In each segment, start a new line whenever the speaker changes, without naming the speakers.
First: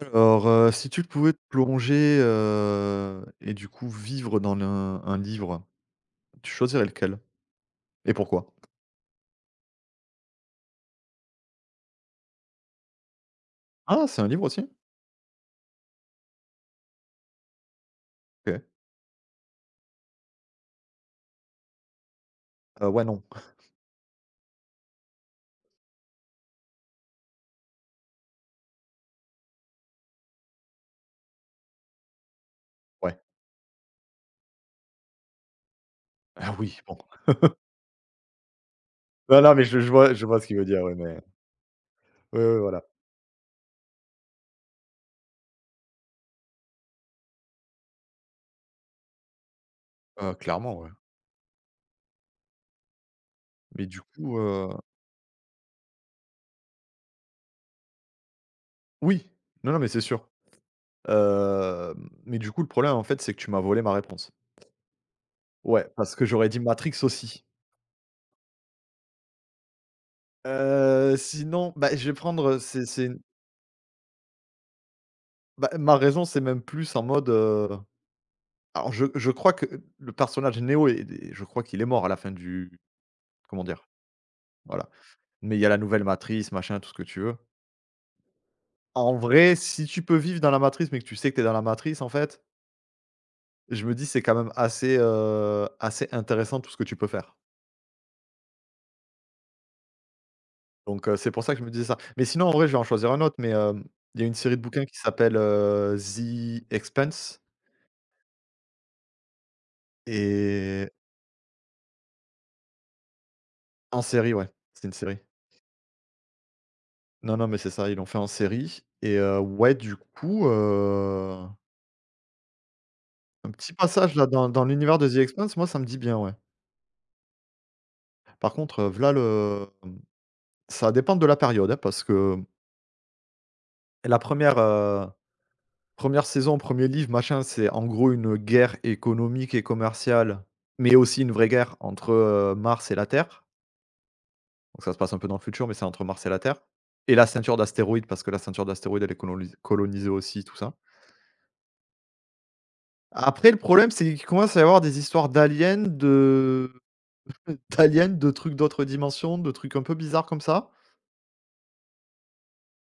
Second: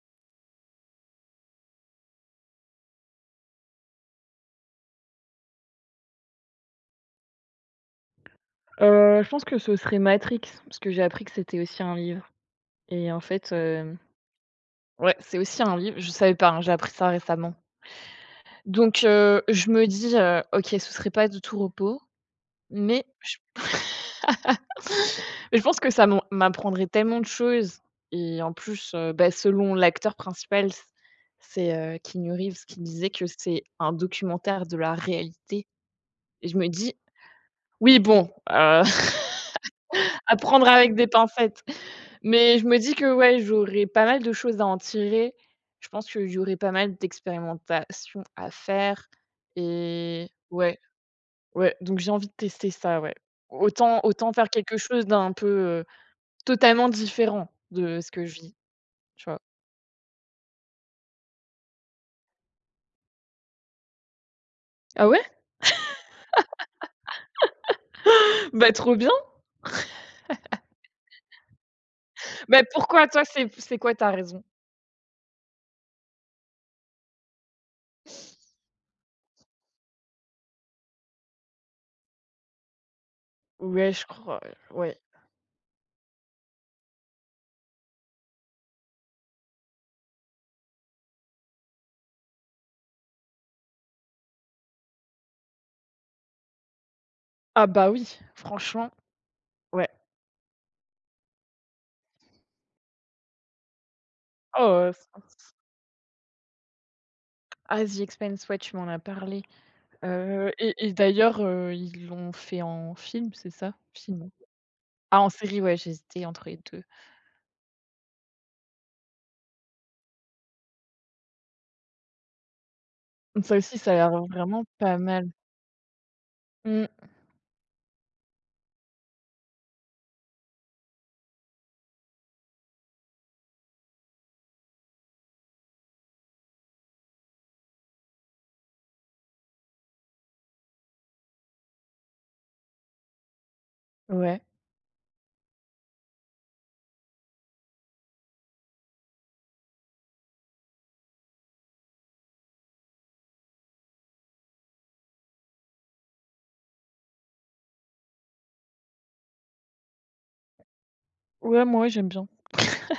Alors, si tu pouvais te plonger, et du coup vivre dans le un livre, tu choisirais lequel? Et pourquoi?
Je pense que ce serait Matrix, parce que j'ai appris que c'était aussi un livre et en fait,
Ah, c'est un livre aussi?
ouais, c'est aussi un livre, je savais pas, hein, j'ai appris ça récemment.
OK.
Donc je me dis, «OK, ce serait pas de tout repos», mais
Ouais, non.
je mais je pense que ça m'apprendrait tellement de choses et en plus, bah, selon l'acteur principal, c'est, Keanu Reeves qui disait
Ouais.
que c'est un documentaire de la réalité et
Ah
je me
oui,
dis:
bon.
«Oui, bon,
Non, non, mais je vois je
à
vois ce qu'il veut
prendre
dire,
avec
ouais,
des
mais
pincettes».
oui, oui,
Mais je me
voilà.
dis que, ouais, j'aurais pas mal de choses à en tirer. Je pense qu'il y aurait pas mal d'expérimentations à faire et
Clairement,
ouais,
ouais.
ouais, donc j'ai envie de tester ça, ouais.
Mais
Autant
du
autant
coup,
faire quelque chose d'un peu, heu, totalement différent de ce que je vis, tu
oui!
vois?
Non, non, mais c'est sûr. Mais du coup, le problème, en fait, c'est que tu m'as volé ma réponse.
Ah ouais?
Ouais, parce que j'aurais dit Matrix aussi.
Bah, trop bien!
Sinon, bah, je vais prendre,
Bah,
c'est
pourquoi
c'est
toi, c'est quoi ta raison?
bah, ma raison, c'est même plus en mode, alors je crois que le personnage Neo est je crois qu'il est mort à la fin du, comment dire?
Ouais, je crois,
Voilà.
ouais.
Mais il y a la nouvelle matrice, machin, tout ce que tu veux. En vrai, si tu peux vivre dans la matrice, mais que tu sais que tu es dans la matrice en fait, je me dis: «C'est quand même assez, assez intéressant tout ce que tu peux faire».
Ah bah, oui, franchement, ouais.
Donc c'est pour ça que je me disais ça. Mais sinon en vrai, je vais en choisir un autre, mais il y a une série de bouquins
Oh,
qui s'appelle, The Expanse
ah, The Expanse, ouais, tu m'en as parlé. Et
et
et d'ailleurs, ils l'ont fait en film, c'est ça?
en
Film?
série, ouais, c'est une série.
Ah en série, ouais, j'hésitais entre les 2.
Non, non, mais c'est ça, ils l'ont fait en série et ouais, du coup, un
Ça
petit
aussi, ça a
passage
l'air
là dans
vraiment
dans
pas
l'univers de The
mal.
Expanse, moi ça me dit bien, ouais.
Mmh,
Par contre, v'là le ça dépend de la période, hein, parce que la première re saison, premier livre, machin, c'est en gros une guerre économique et commerciale, mais aussi une vraie guerre entre, Mars et la Terre.
ouais.
Donc ça se passe un peu dans le futur, mais c'est entre Mars et la Terre et la ceinture d'astéroïdes parce que la ceinture d'astéroïdes, elle est colonisée aussi, tout ça. Après le problème, c'est qu'il commence à y avoir des histoires d'aliens, de d'aliens, de trucs d'autres dimensions, de trucs un peu bizarres comme ça.
Ouais, moi, j'aime bien.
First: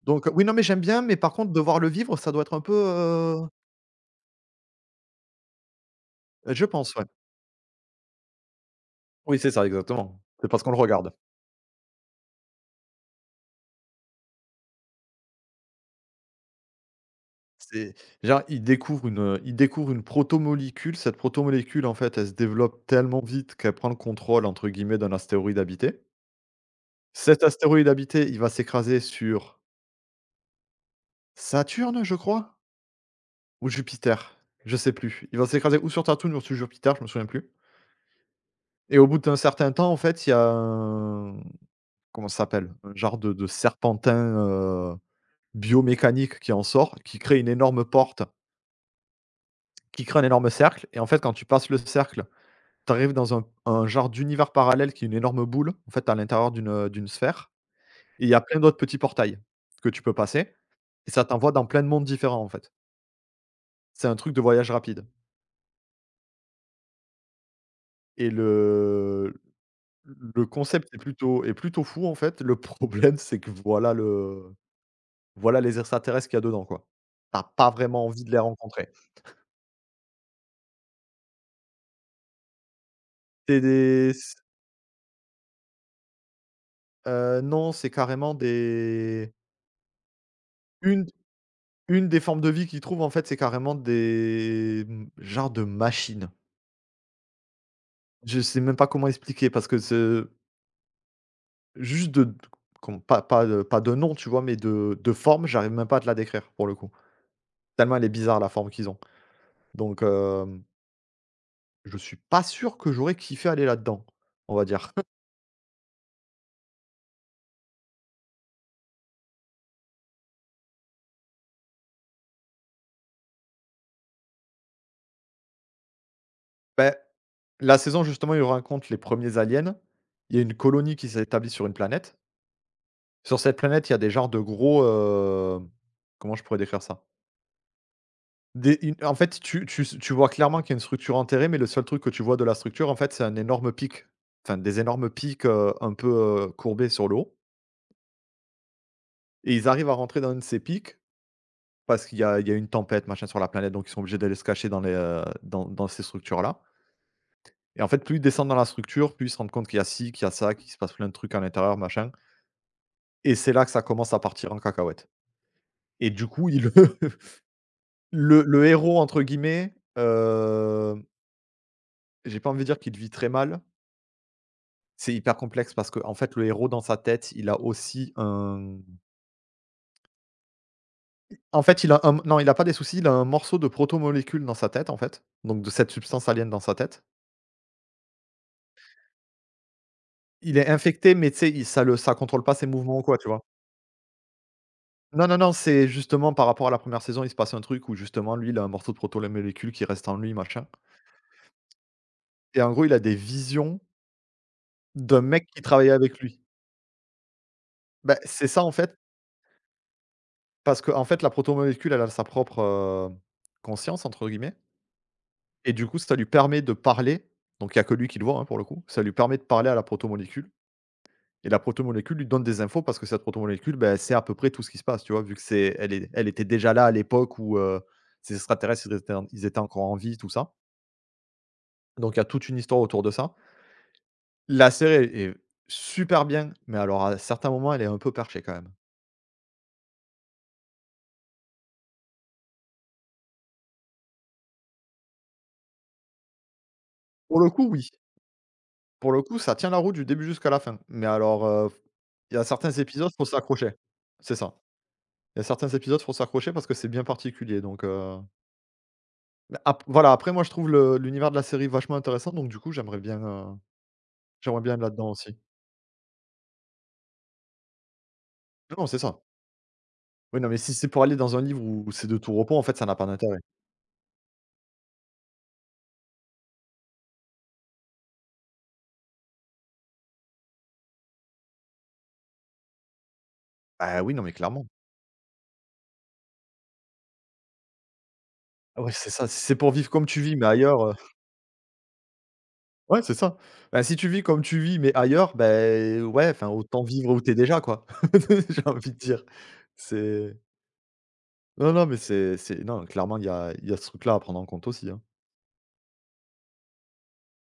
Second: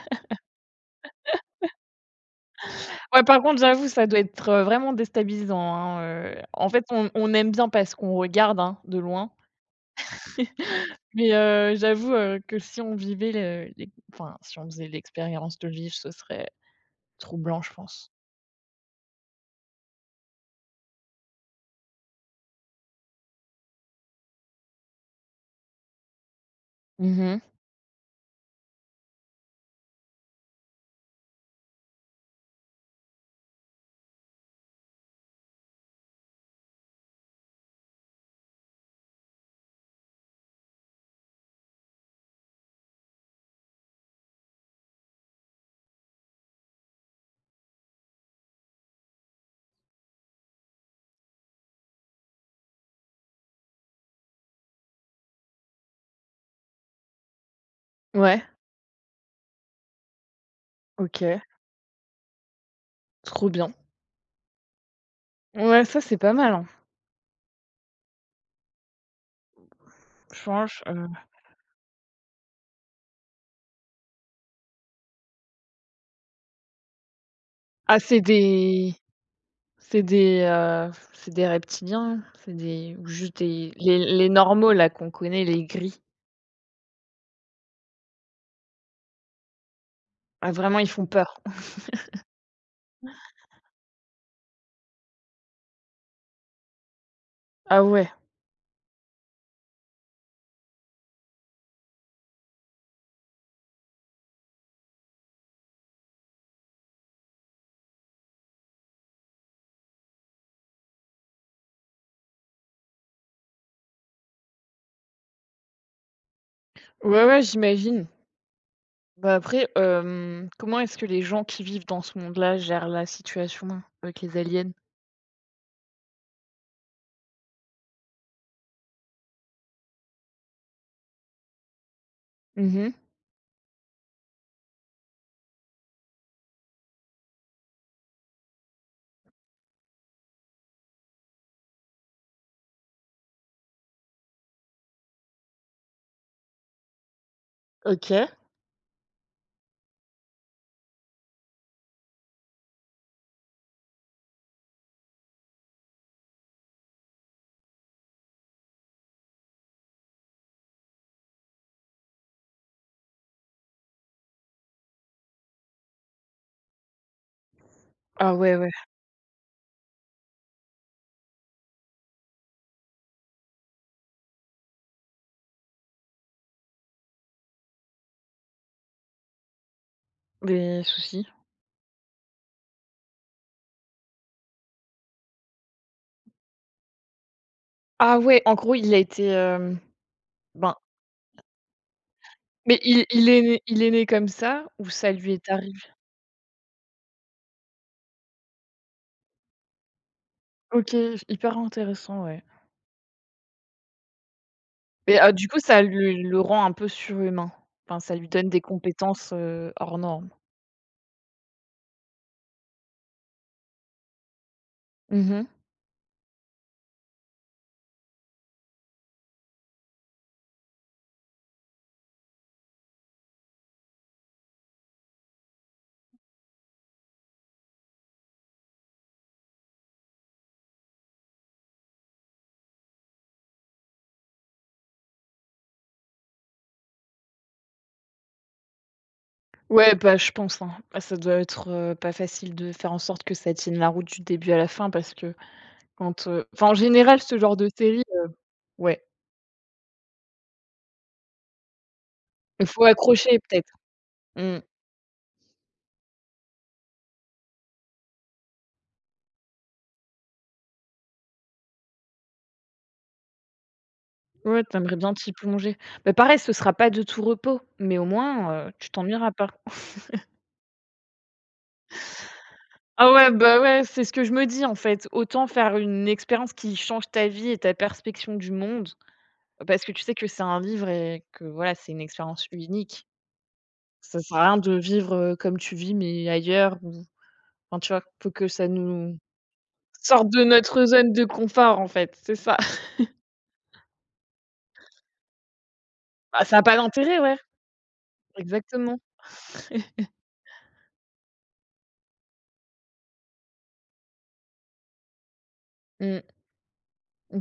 Donc oui, non, mais j'aime bien, mais par contre, devoir le vivre, ça doit être un peu,
Ouais, par contre, j'avoue, ça doit être, vraiment déstabilisant, hein,
je
en fait,
pense, ouais.
on aime bien parce qu'on regarde, hein, de loin.
Oui, c'est ça, exactement. C'est parce qu'on le regarde.
Mais, j'avoue, que si on vivait le l'é enfin, si on faisait l'expérience de le vivre, ce serait troublant, je
C'est
pense.
Genre, ils découvrent une protomolécule. Cette protomolécule, en fait, elle se développe tellement vite qu'elle prend le «contrôle» entre guillemets d'un astéroïde habité.
Mmh mh.
Cet astéroïde habité, il va s'écraser sur Saturne, je crois? Ou Jupiter? Je sais plus. Il va s'écraser ou sur Saturne ou sur Jupiter, je me souviens plus et au bout d'un certain temps, en fait, il y a un, comment ça s'appelle? Un genre de serpentin, biomécanique qui en sort, qui crée une énorme porte, qui crée un énorme cercle et en fait, quand tu passes le cercle, tu arrives dans un genre d'univers parallèle qui est une énorme boule, en fait, à l'intérieur d'une sphère et il y a
Ouais,
plein d'autres petits portails que tu peux passer et ça
OK,
t'envoie dans plein de mondes différents, en fait.
trop bien.
C'est un truc de voyage rapide
Ouais, ça, c'est pas mal, hein.
et le
Franche,
concept est
heu
plutôt est plutôt fou, en fait. Le problème, c'est que voilà les extraterrestres qu'il y a dedans, quoi. T'as pas
Ah,
vraiment envie de les rencontrer.
c'est des reptiliens, hein. C'est des ou juste
C'est
des les
des
les
c
normaux là qu'on connaît, les gris.
Non, c'est carrément des.
Ah vraiment, ils font
Une
peur.
une des formes de vie qu'ils trouvent, en fait, c'est carrément des, genres de machines.
Ah ouais.
Je sais même pas comment expliquer parce que ce juste de d pas de nom, tu vois? Mais de forme, j'arrive même pas à te la décrire, pour le coup. Tellement elle est bizarre la forme qu'ils ont. Donc je suis pas sûr que j'aurais kiffé aller là-dedans, on va dire.
Ouais, ouais, j'imagine. Bah, après, hem, comment est-ce que les gens qui vivent dans ce monde-là gèrent la situation avec les aliens?
Beh, la saison justement, ils rencontrent les premiers aliens. Il y a une colonie qui s'est établie sur une planète.
Mmh.
Sur cette planète, il y a des genres de gros, comment je pourrais décrire ça? Des une en fait, tu vois clairement qu'il y a une structure enterrée, mais le seul truc que tu vois de la structure, en fait, c'est un énorme pic. Enfin, des énormes pics, un peu, courbés sur l'eau
OK.
et ils arrivent à rentrer dans un de ces pics parce qu'il y a une tempête, machin, sur la planète, donc ils sont obligés d'aller se cacher dans les, dans dans ces structures-là et en fait, plus ils descendent dans la structure, plus ils se rendent compte qu'il y a ci, qu'il y a ça, qu'il se passe plein de trucs à l'intérieur, machin et c'est là que ça commence à partir en cacahuète et du coup, il
Ah
le
ouais,
le
ouais,
«héros», entre guillemets, j'ai pas envie de dire qu'il vit très mal. C'est hyper complexe parce que en fait, le héros dans sa tête, il a aussi un
des soucis.
en fait, il a un non, il a pas des soucis, il a un morceau de protomolécule dans sa tête, en fait, donc de cette substance alien dans sa tête.
Ah ouais, en gros, il a été, hem,
Il est
ben,
infecté, mais tu sais, il ça le ça contrôle pas ses
mais
mouvements ou
il
quoi, tu
il est
vois?
né il est né comme ça ou ça
Non,
lui
non,
est
non,
arrivé?
c'est justement par rapport à la première saison, il se passe un truc où justement lui, il a un morceau de protomolécule qui reste en lui, machin
OK, hyper intéressant, ouais.
et en gros, il a des visions d'un
Mais, du
mec
coup,
qui
ça
travaillait avec
le
lui.
rend un peu surhumain. Enfin, ça
Ben
lui
c'est
donne des
ça, en fait,
compétences, hors normes.
parce que en fait, la protomolécule, elle a sa propre, «conscience» entre guillemets.
Mmh.
Et du coup, ça lui permet de parler, donc il y a que lui qui le voit, hein, pour le coup, ça lui permet de parler à la protomolécule et la protomolécule lui donne des infos parce que cette protomolécule, bah, elle sait à peu près tout ce qui se passe, tu vois? Vu que c'est elle est elle était déjà là à l'époque où, ces extraterrestres, ils étaient encore en vie, tout ça. Donc il y a toute une histoire autour de ça. La série est super bien, mais alors à certains moments, elle est un peu perchée quand même.
Ouais, bah, je pense, hein. Bah, ça doit être, pas facile de faire en sorte que ça tienne la route du début à la fin parce que quand, enfin, en général, ce
Pour le
genre
coup,
de
oui.
série, ouais,
Pour le coup, ça tient la route du début jusqu'à la fin, mais alors, il y a
il
certains
faut
épisodes, faut
accrocher
s'accrocher.
peut-être.
C'est ça.
Mmh.
Il y a certains épisodes, faut s'accrocher parce que c'est bien particulier donc bah, ap voilà, après moi je trouve le l'univers de la série vachement intéressant donc du coup j'aimerais bien, heu, j'aimerais
Ouais,
bien
tu
être là-dedans
bien t'y
aussi.
plonger. Bah, pareil, ce sera pas de tout repos, mais au moins,
Non, non,
tu
c'est ça.
t'ennuieras pas.
Oui, non, mais si c'est pour aller dans un livre où c'est de tout repos, en fait, ça n'a pas
Ah ouais,
d'intérêt.
bah, ouais, c'est ce que je me dis, en fait. Autant faire une expérience qui change ta vie et ta perspective du monde. Parce que tu sais que c'est un livre et que voilà, c'est une expérience unique.
Ah oui,
Ça
non, mais
sert à rien
clairement.
de vivre, comme tu vis, mais ailleurs ou enfin, tu vois? Faut que ça
Ah ouais, c'est
nous
ça, si c'est pour vivre comme tu
sorte
vis
de
mais
notre
ailleurs,
zone de confort, en fait, c'est ça.
ouais, c'est ça. Ben si tu vis comme tu vis mais ailleurs, ben ouais,
Bah,
enfin
ça a pas
autant vivre
d'intérêt,
où t'es
ouais,
déjà quoi. J'ai envie
exactement.
de dire. C'est Non, non, mais c'est non, clairement il y a ce truc-là à prendre en compte aussi, hein.
Mmh.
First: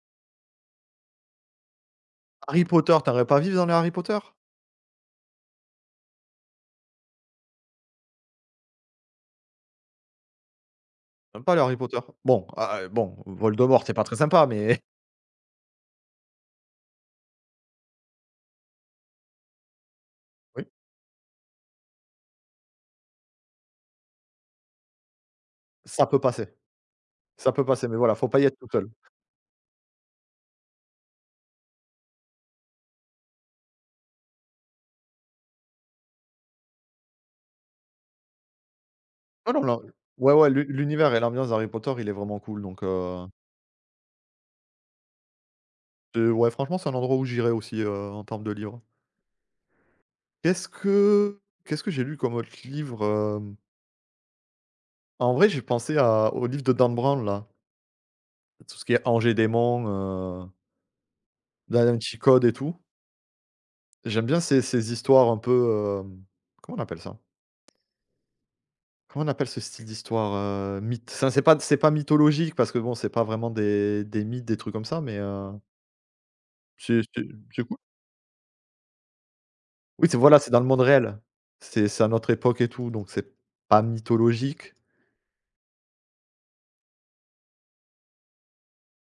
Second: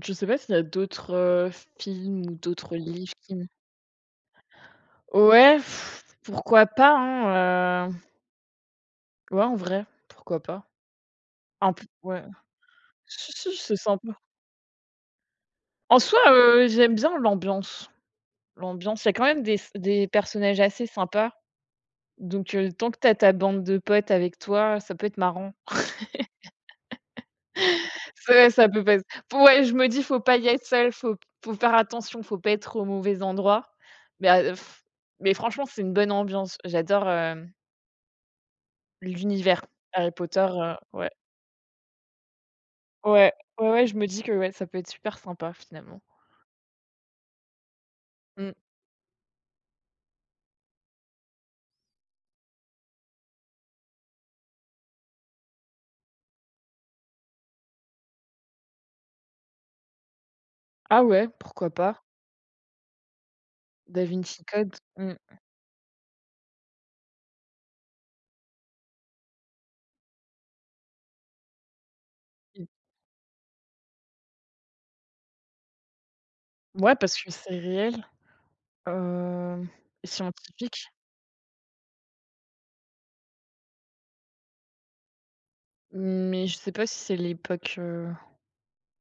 Je sais pas s'il y a d'autres, films ou
Harry
d'autres
Potter,
livres
t'aimerais
qui
pas
m
vivre dans les Harry Potter?
ouais, pff, pourquoi pas, hein, ouais, en vrai, pourquoi pas?
Même pas les
Un
Harry
peu.
Potter?
Ouais.
Bon, ah, bon,
Si, si, c'est
Voldemort, c'est pas très
sympa.
sympa, mais
En soi, j'aime bien l'ambiance. L'ambiance, il y a quand même des personnages
oui.
assez sympas, donc tant que tu as ta bande de potes avec toi, ça peut être marrant.
Ça peut passer. Ça peut passer, mais voilà, faut pas y
C'est
être
ça
tout
peut
seul.
pas se Ouais, je me dis: «Faut pas y être seul, faut faire attention, faut pas être au mauvais endroit». Mais a f Mais franchement, c'est une bonne ambiance. J'adore, hem,
Non, non,
l'univers
non.
Harry
Ouais,
Potter,
ouais,
ouais.
l'univers et l'ambiance d'Harry Potter, il est vraiment cool, donc
Ouais, ouais, ouais, je me dis que, ouais, ça peut être super sympa finalement.
c'est ouais, franchement, c'est un endroit où j'irais aussi, en termes de
Mmh.
livres. Qu'est-ce que qu'est-ce que j'ai lu comme autre livre? En vrai, j'ai pensé à au livre de Dan Brown, là. Tout ce qui est Ange et démons, heu,
Ah ouais, pourquoi
Da
pas?
Vinci Code et tout.
Da
J'aime bien
Vinci
ces
Code,
ces
mmh.
histoires un peu, comment on appelle ça? Comment on appelle ce style d'histoire? Mythe. Ça, c'est pas mythologique
Mmh.
parce que bon, c'est pas vraiment des mythes, des trucs comme ça, mais,
Ouais,
c'est
parce
c'est
que c'est
c'est cool.
réel, heu,
Oui, c'est voilà, c'est dans le monde
scientifique.
réel. C'est à notre époque et tout, donc c'est pas mythologique.
Mais je sais pas si c'est l'époque,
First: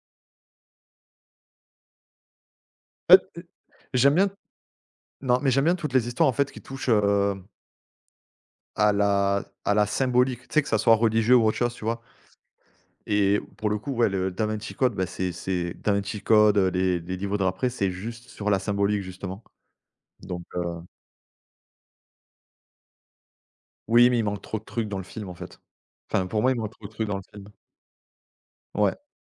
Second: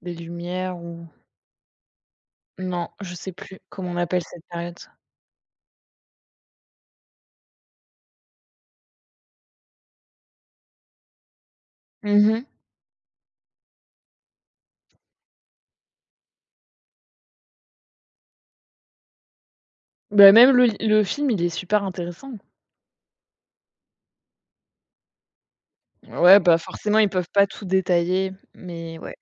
des Lumières ou non, je
En
sais
fait,
plus comment on
j'aime
appelle
bien
cette période.
non, mais j'aime bien toutes les histoires en fait qui touchent, à la symbolique. Tu sais, que ça soit religieux ou autre chose, tu vois?
Mmh.
Et pour le coup, ouais, le Da Vinci Code, bah, c'est Da Vinci Code, les livres de Rapré, c'est juste sur la symbolique justement,
Bah,
donc
même
euh,
le film, il est super intéressant.
oui, mais il manque trop de trucs dans le film, en fait. Enfin,
Ouais,
pour moi,
bah,
il manque trop de
forcément, ils
trucs dans le
peuvent
film.
pas tout détailler, mais
Ouais,
ouais.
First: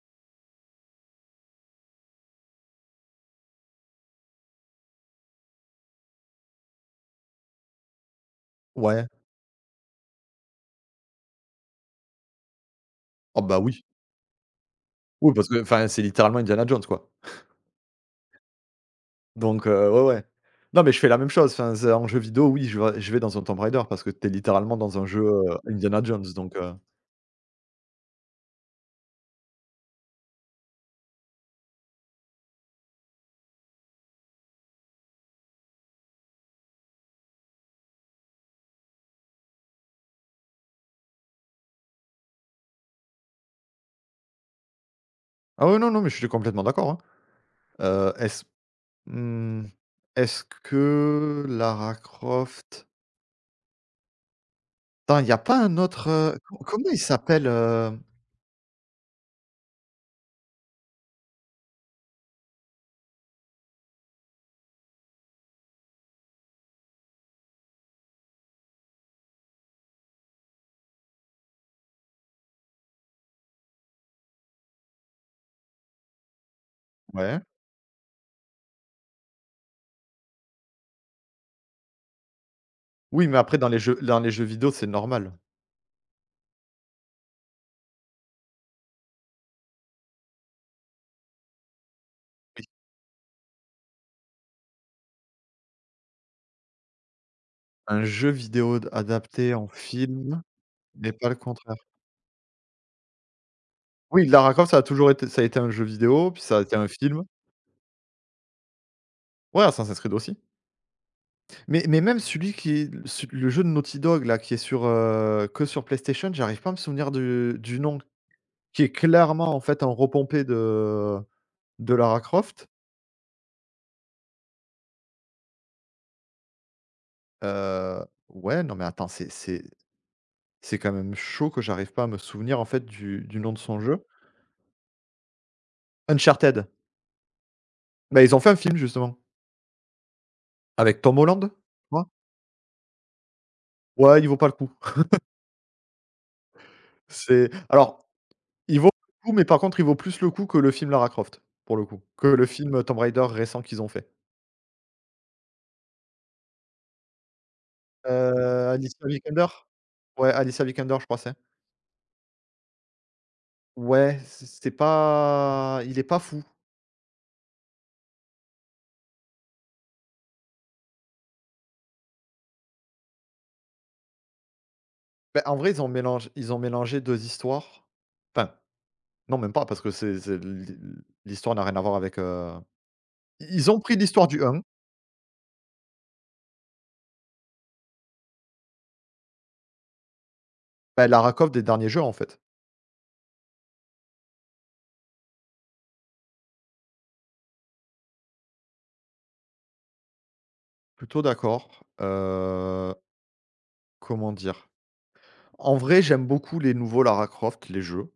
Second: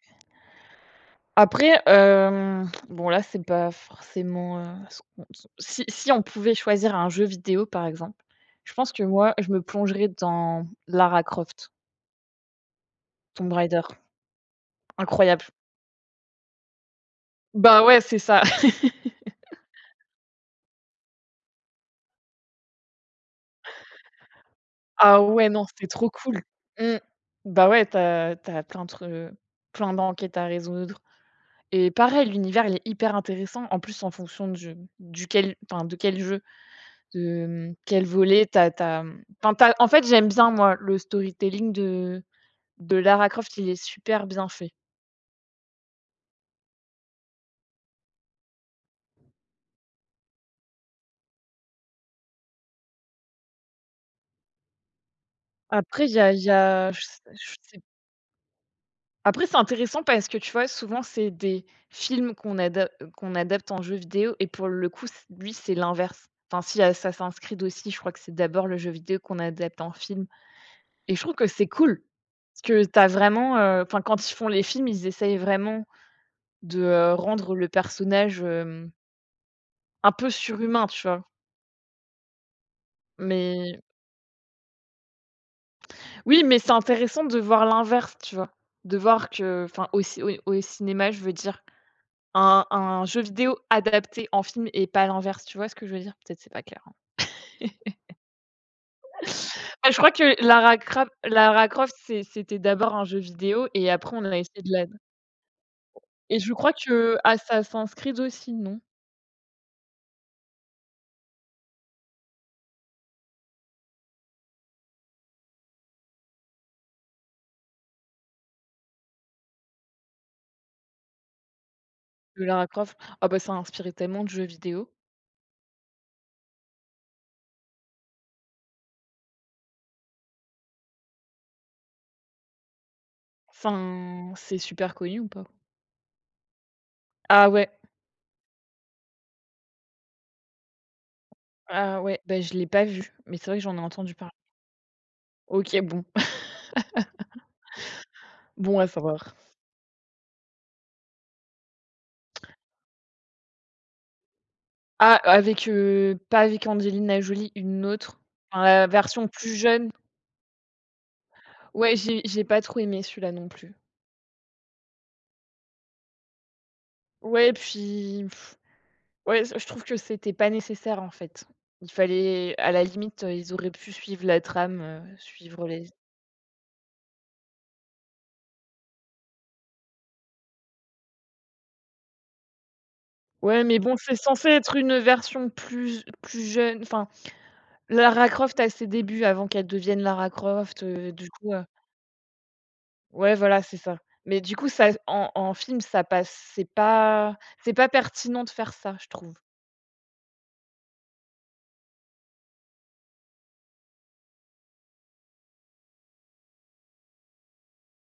Après, hem, bon là, c'est pas forcément, ce qu'on s si si on pouvait choisir un jeu vidéo, par exemple, je pense que
ouais.
moi, je me plongerais dans Lara Croft,
Oh
Tomb
bah,
Raider,
oui. Oui,
incroyable.
parce que, enfin, c'est littéralement Indiana Jones, quoi.
Bah, ouais, c'est ça.
Donc ouais, ouais. Non, mais je fais la même chose. Enfin, c'est en jeu vidéo, oui, je vais dans un Tomb Raider parce que tu es littéralement dans un
Ah
jeu,
ouais, non, c'était
Indiana
trop
Jones,
cool.
donc
Mmh. Bah ouais, tu as plein de tru plein d'enquêtes à résoudre et pareil, l'univers, il est hyper intéressant. En plus, en fonction du duquel enfin, de quel jeu, de, mmh, quel volet, tu as en fait, j'aime bien, moi, le storytelling de Lara Croft, il est super bien fait.
ah ouais, non, non, mais je suis complètement d'accord, hein. Est-ce mmh, est-ce que Lara Croft, attends, il y a pas un
Après,
autre,
il y
co comment
a
il
je sais
s'appelle,
je Après, c'est intéressant parce que, tu vois, souvent, c'est des films qu'on adapte en jeu vidéo et pour le coup, c lui, c'est l'inverse. Enfin, si Assassin's Creed aussi, je crois que c'est d'abord le jeu vidéo qu'on adapte en film et je trouve que c'est cool parce que t'as vraiment, enfin, quand ils font les films, ils essayent vraiment de,
Ouais.
rendre le personnage, hem, un peu surhumain, tu vois?
Oui, mais après
Mais
dans les jeux vidéo, c'est normal.
oui, mais c'est intéressant de voir l'inverse, tu vois? De voir que enfin, au au cinéma, je veux dire. Un jeu vidéo adapté en film et pas l'inverse, tu vois ce que je veux dire? Peut-être c'est pas clair, hein.
Un jeu vidéo d adapté en
Bah, je crois que
film et pas le
Lara
contraire.
Croft, c'était d'abord un jeu vidéo et après on
Oui,
a
Lara
essayé de
Croft,
la
ça a été un jeu vidéo,
et
puis
je
ça a
crois
été un
que
film.
Assassin's Creed aussi, non?
Ouais, Assassin's Creed aussi. Mais même celui qui est le jeu de Naughty Dog là, qui est que sur PlayStation, j'arrive pas à me souvenir du nom, qui est clairement en fait un repompé de Lara
Le Lara
Croft.
Croft? Ah bah, ça a inspiré tellement de jeux vidéo.
Heu, ouais, non mais attends, c'est quand même chaud que j'arrive pas à me souvenir en fait du nom de son jeu.
Enfin, c'est super connu ou pas?
Uncharted.
Ah ouais,
Bah, ils ont fait un film justement, avec Tom Holland, tu
ah
vois?
ouais, bah, je l'ai pas vu, mais c'est vrai que j'en ai entendu
Ouais, il
parler.
vaut pas le coup.
OK, bon,
C'est alors,
bon
il
à
vaut le coup,
savoir.
mais par contre, il vaut plus le coup que le film Lara Croft, pour le coup, que le film Tomb Raider récent qu'ils ont fait.
Ah, avec, pas avec Angelina Jolie, une autre, enfin la
Alicia
version
Vikander?
plus jeune.
Ouais, Alicia Vikander, je crois c'est.
Ouais, j'ai pas trop aimé celui-là non plus.
Ouais, c'est pas il est pas fou.
Ouais, puis pff, ouais, je trouve que c'était pas nécessaire, en fait. Il fallait à la limite, ils auraient pu suivre la trame,
Bah, en
suivre
vrai,
les
ils ont mélangé 2 histoires. Enfin, non, même pas parce que c'est l'hi l'histoire n'a rien à voir avec, i
ouais,
ils
mais
ont
bon,
pris
c'est
l'histoire du
censé
un,
être une version plus jeune, enfin, Lara Croft à ses débuts avant qu'elle devienne Lara Croft,
bah,
du
Lara
coup,
Croft des derniers jeux, en fait.
ouais, voilà, c'est ça. Mais du coup, ça en film, ça passe, c'est pas pertinent de faire ça, je trouve.
Plutôt d'accord, comment dire? En vrai, j'aime beaucoup les nouveaux Lara Croft, les jeux.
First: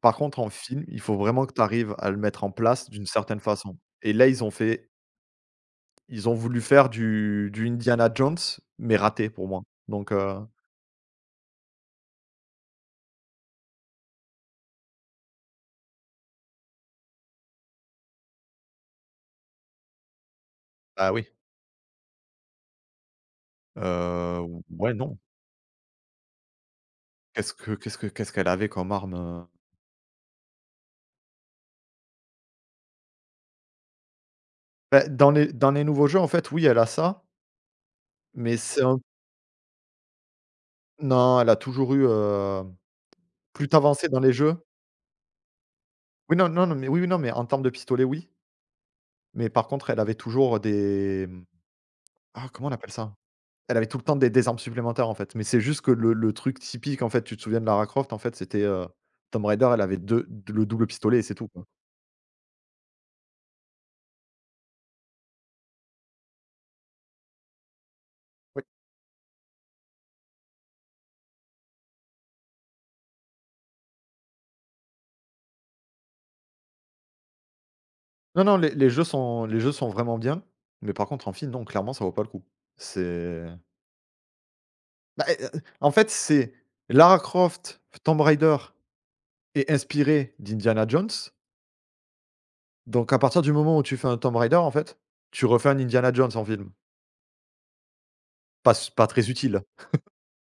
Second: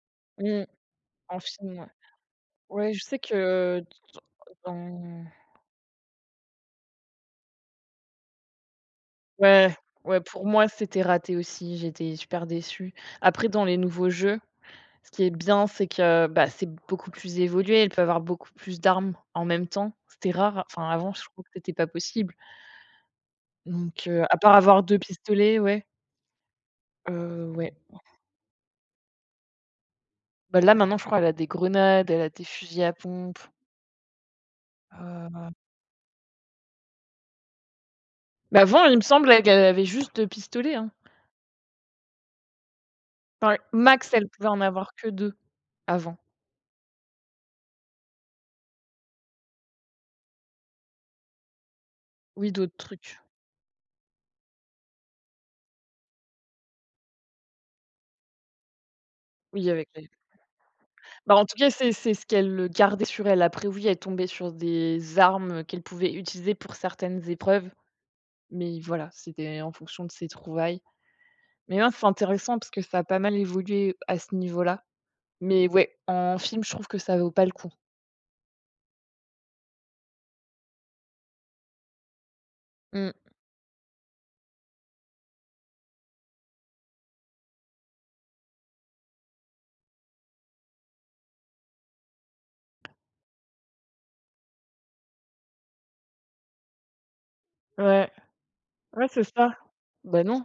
Par contre, en
Mmh,
film, il faut
en
vraiment que tu
film, ouais.
arrives à le mettre en place
Ouais, je
d'une
sais
certaine façon.
que
Et là,
dans
ils ont voulu faire du Indiana Jones, mais raté pour moi.
Ouais,
Donc,
ouais, pour moi, c'était raté aussi, j'étais super déçue. Après, dans les nouveaux jeux, ce qui est bien, c'est que, bah, c'est beaucoup plus évolué, elle peut avoir beaucoup plus d'armes en même temps. C'était rare, enfin,
bah,
avant, je
oui,
crois que c'était pas possible. Donc, à
heu,
part avoir
ouais,
2
non.
pistolets, ouais, ouais.
Qu'est-ce qu'elle avait comme arme,
Bah, là, maintenant, je crois, qu'elle a des grenades, elle a des fusils à pompe,
Bah,
heu,
dans les nouveaux jeux, en fait, oui, elle a ça, mais
mais
c'est
avant, il
un
me semble qu'elle avait juste 2 pistolets, hein.
non, elle a toujours eu,
Enfin,
plus tu
max,
dans
elle
les
pouvait
jeux
en avoir que 2. Avant.
oui, non, non, non, mais oui, oui, non, mais en termes de pistolet, oui, mais par contre, elle avait toujours des, ah,
Oui,
comment on
d'autres
appelle ça?
trucs.
Elle avait tout le temps des armes supplémentaires, en fait, mais c'est juste que le truc typique, en fait, tu te souviens de Lara Croft, en fait, c'était, Tomb Raider,
Oui,
elle
avec
avait
les
deux le double pistolet et
Bah,
c'est
en
tout,
tout
quoi.
cas, c'est ce qu'elle, gardait sur elle. Après oui, elle tombait sur des armes, qu'elle pouvait utiliser pour certaines épreuves,
Oui.
mais voilà, c'était en fonction de ses trouvailles. Mais non, c'est intéressant parce que ça a pas mal évolué à ce niveau-là. Mais ouais, en film, je trouve que ça vaut pas le coup.
Non, non, les jeux sont vraiment bien, mais par contre en film, non, clairement, ça vaut pas le coup.
Mmh.
C'est Bah, eh, en fait, c'est Lara Croft, Tomb Raider est inspiré d'Indiana Jones, donc à partir du moment où tu fais un Tomb Raider, en fait, tu refais un Indiana Jones en film.
Ouais, ouais,
Pas
c'est
très
ça.
utile.
Bah, non.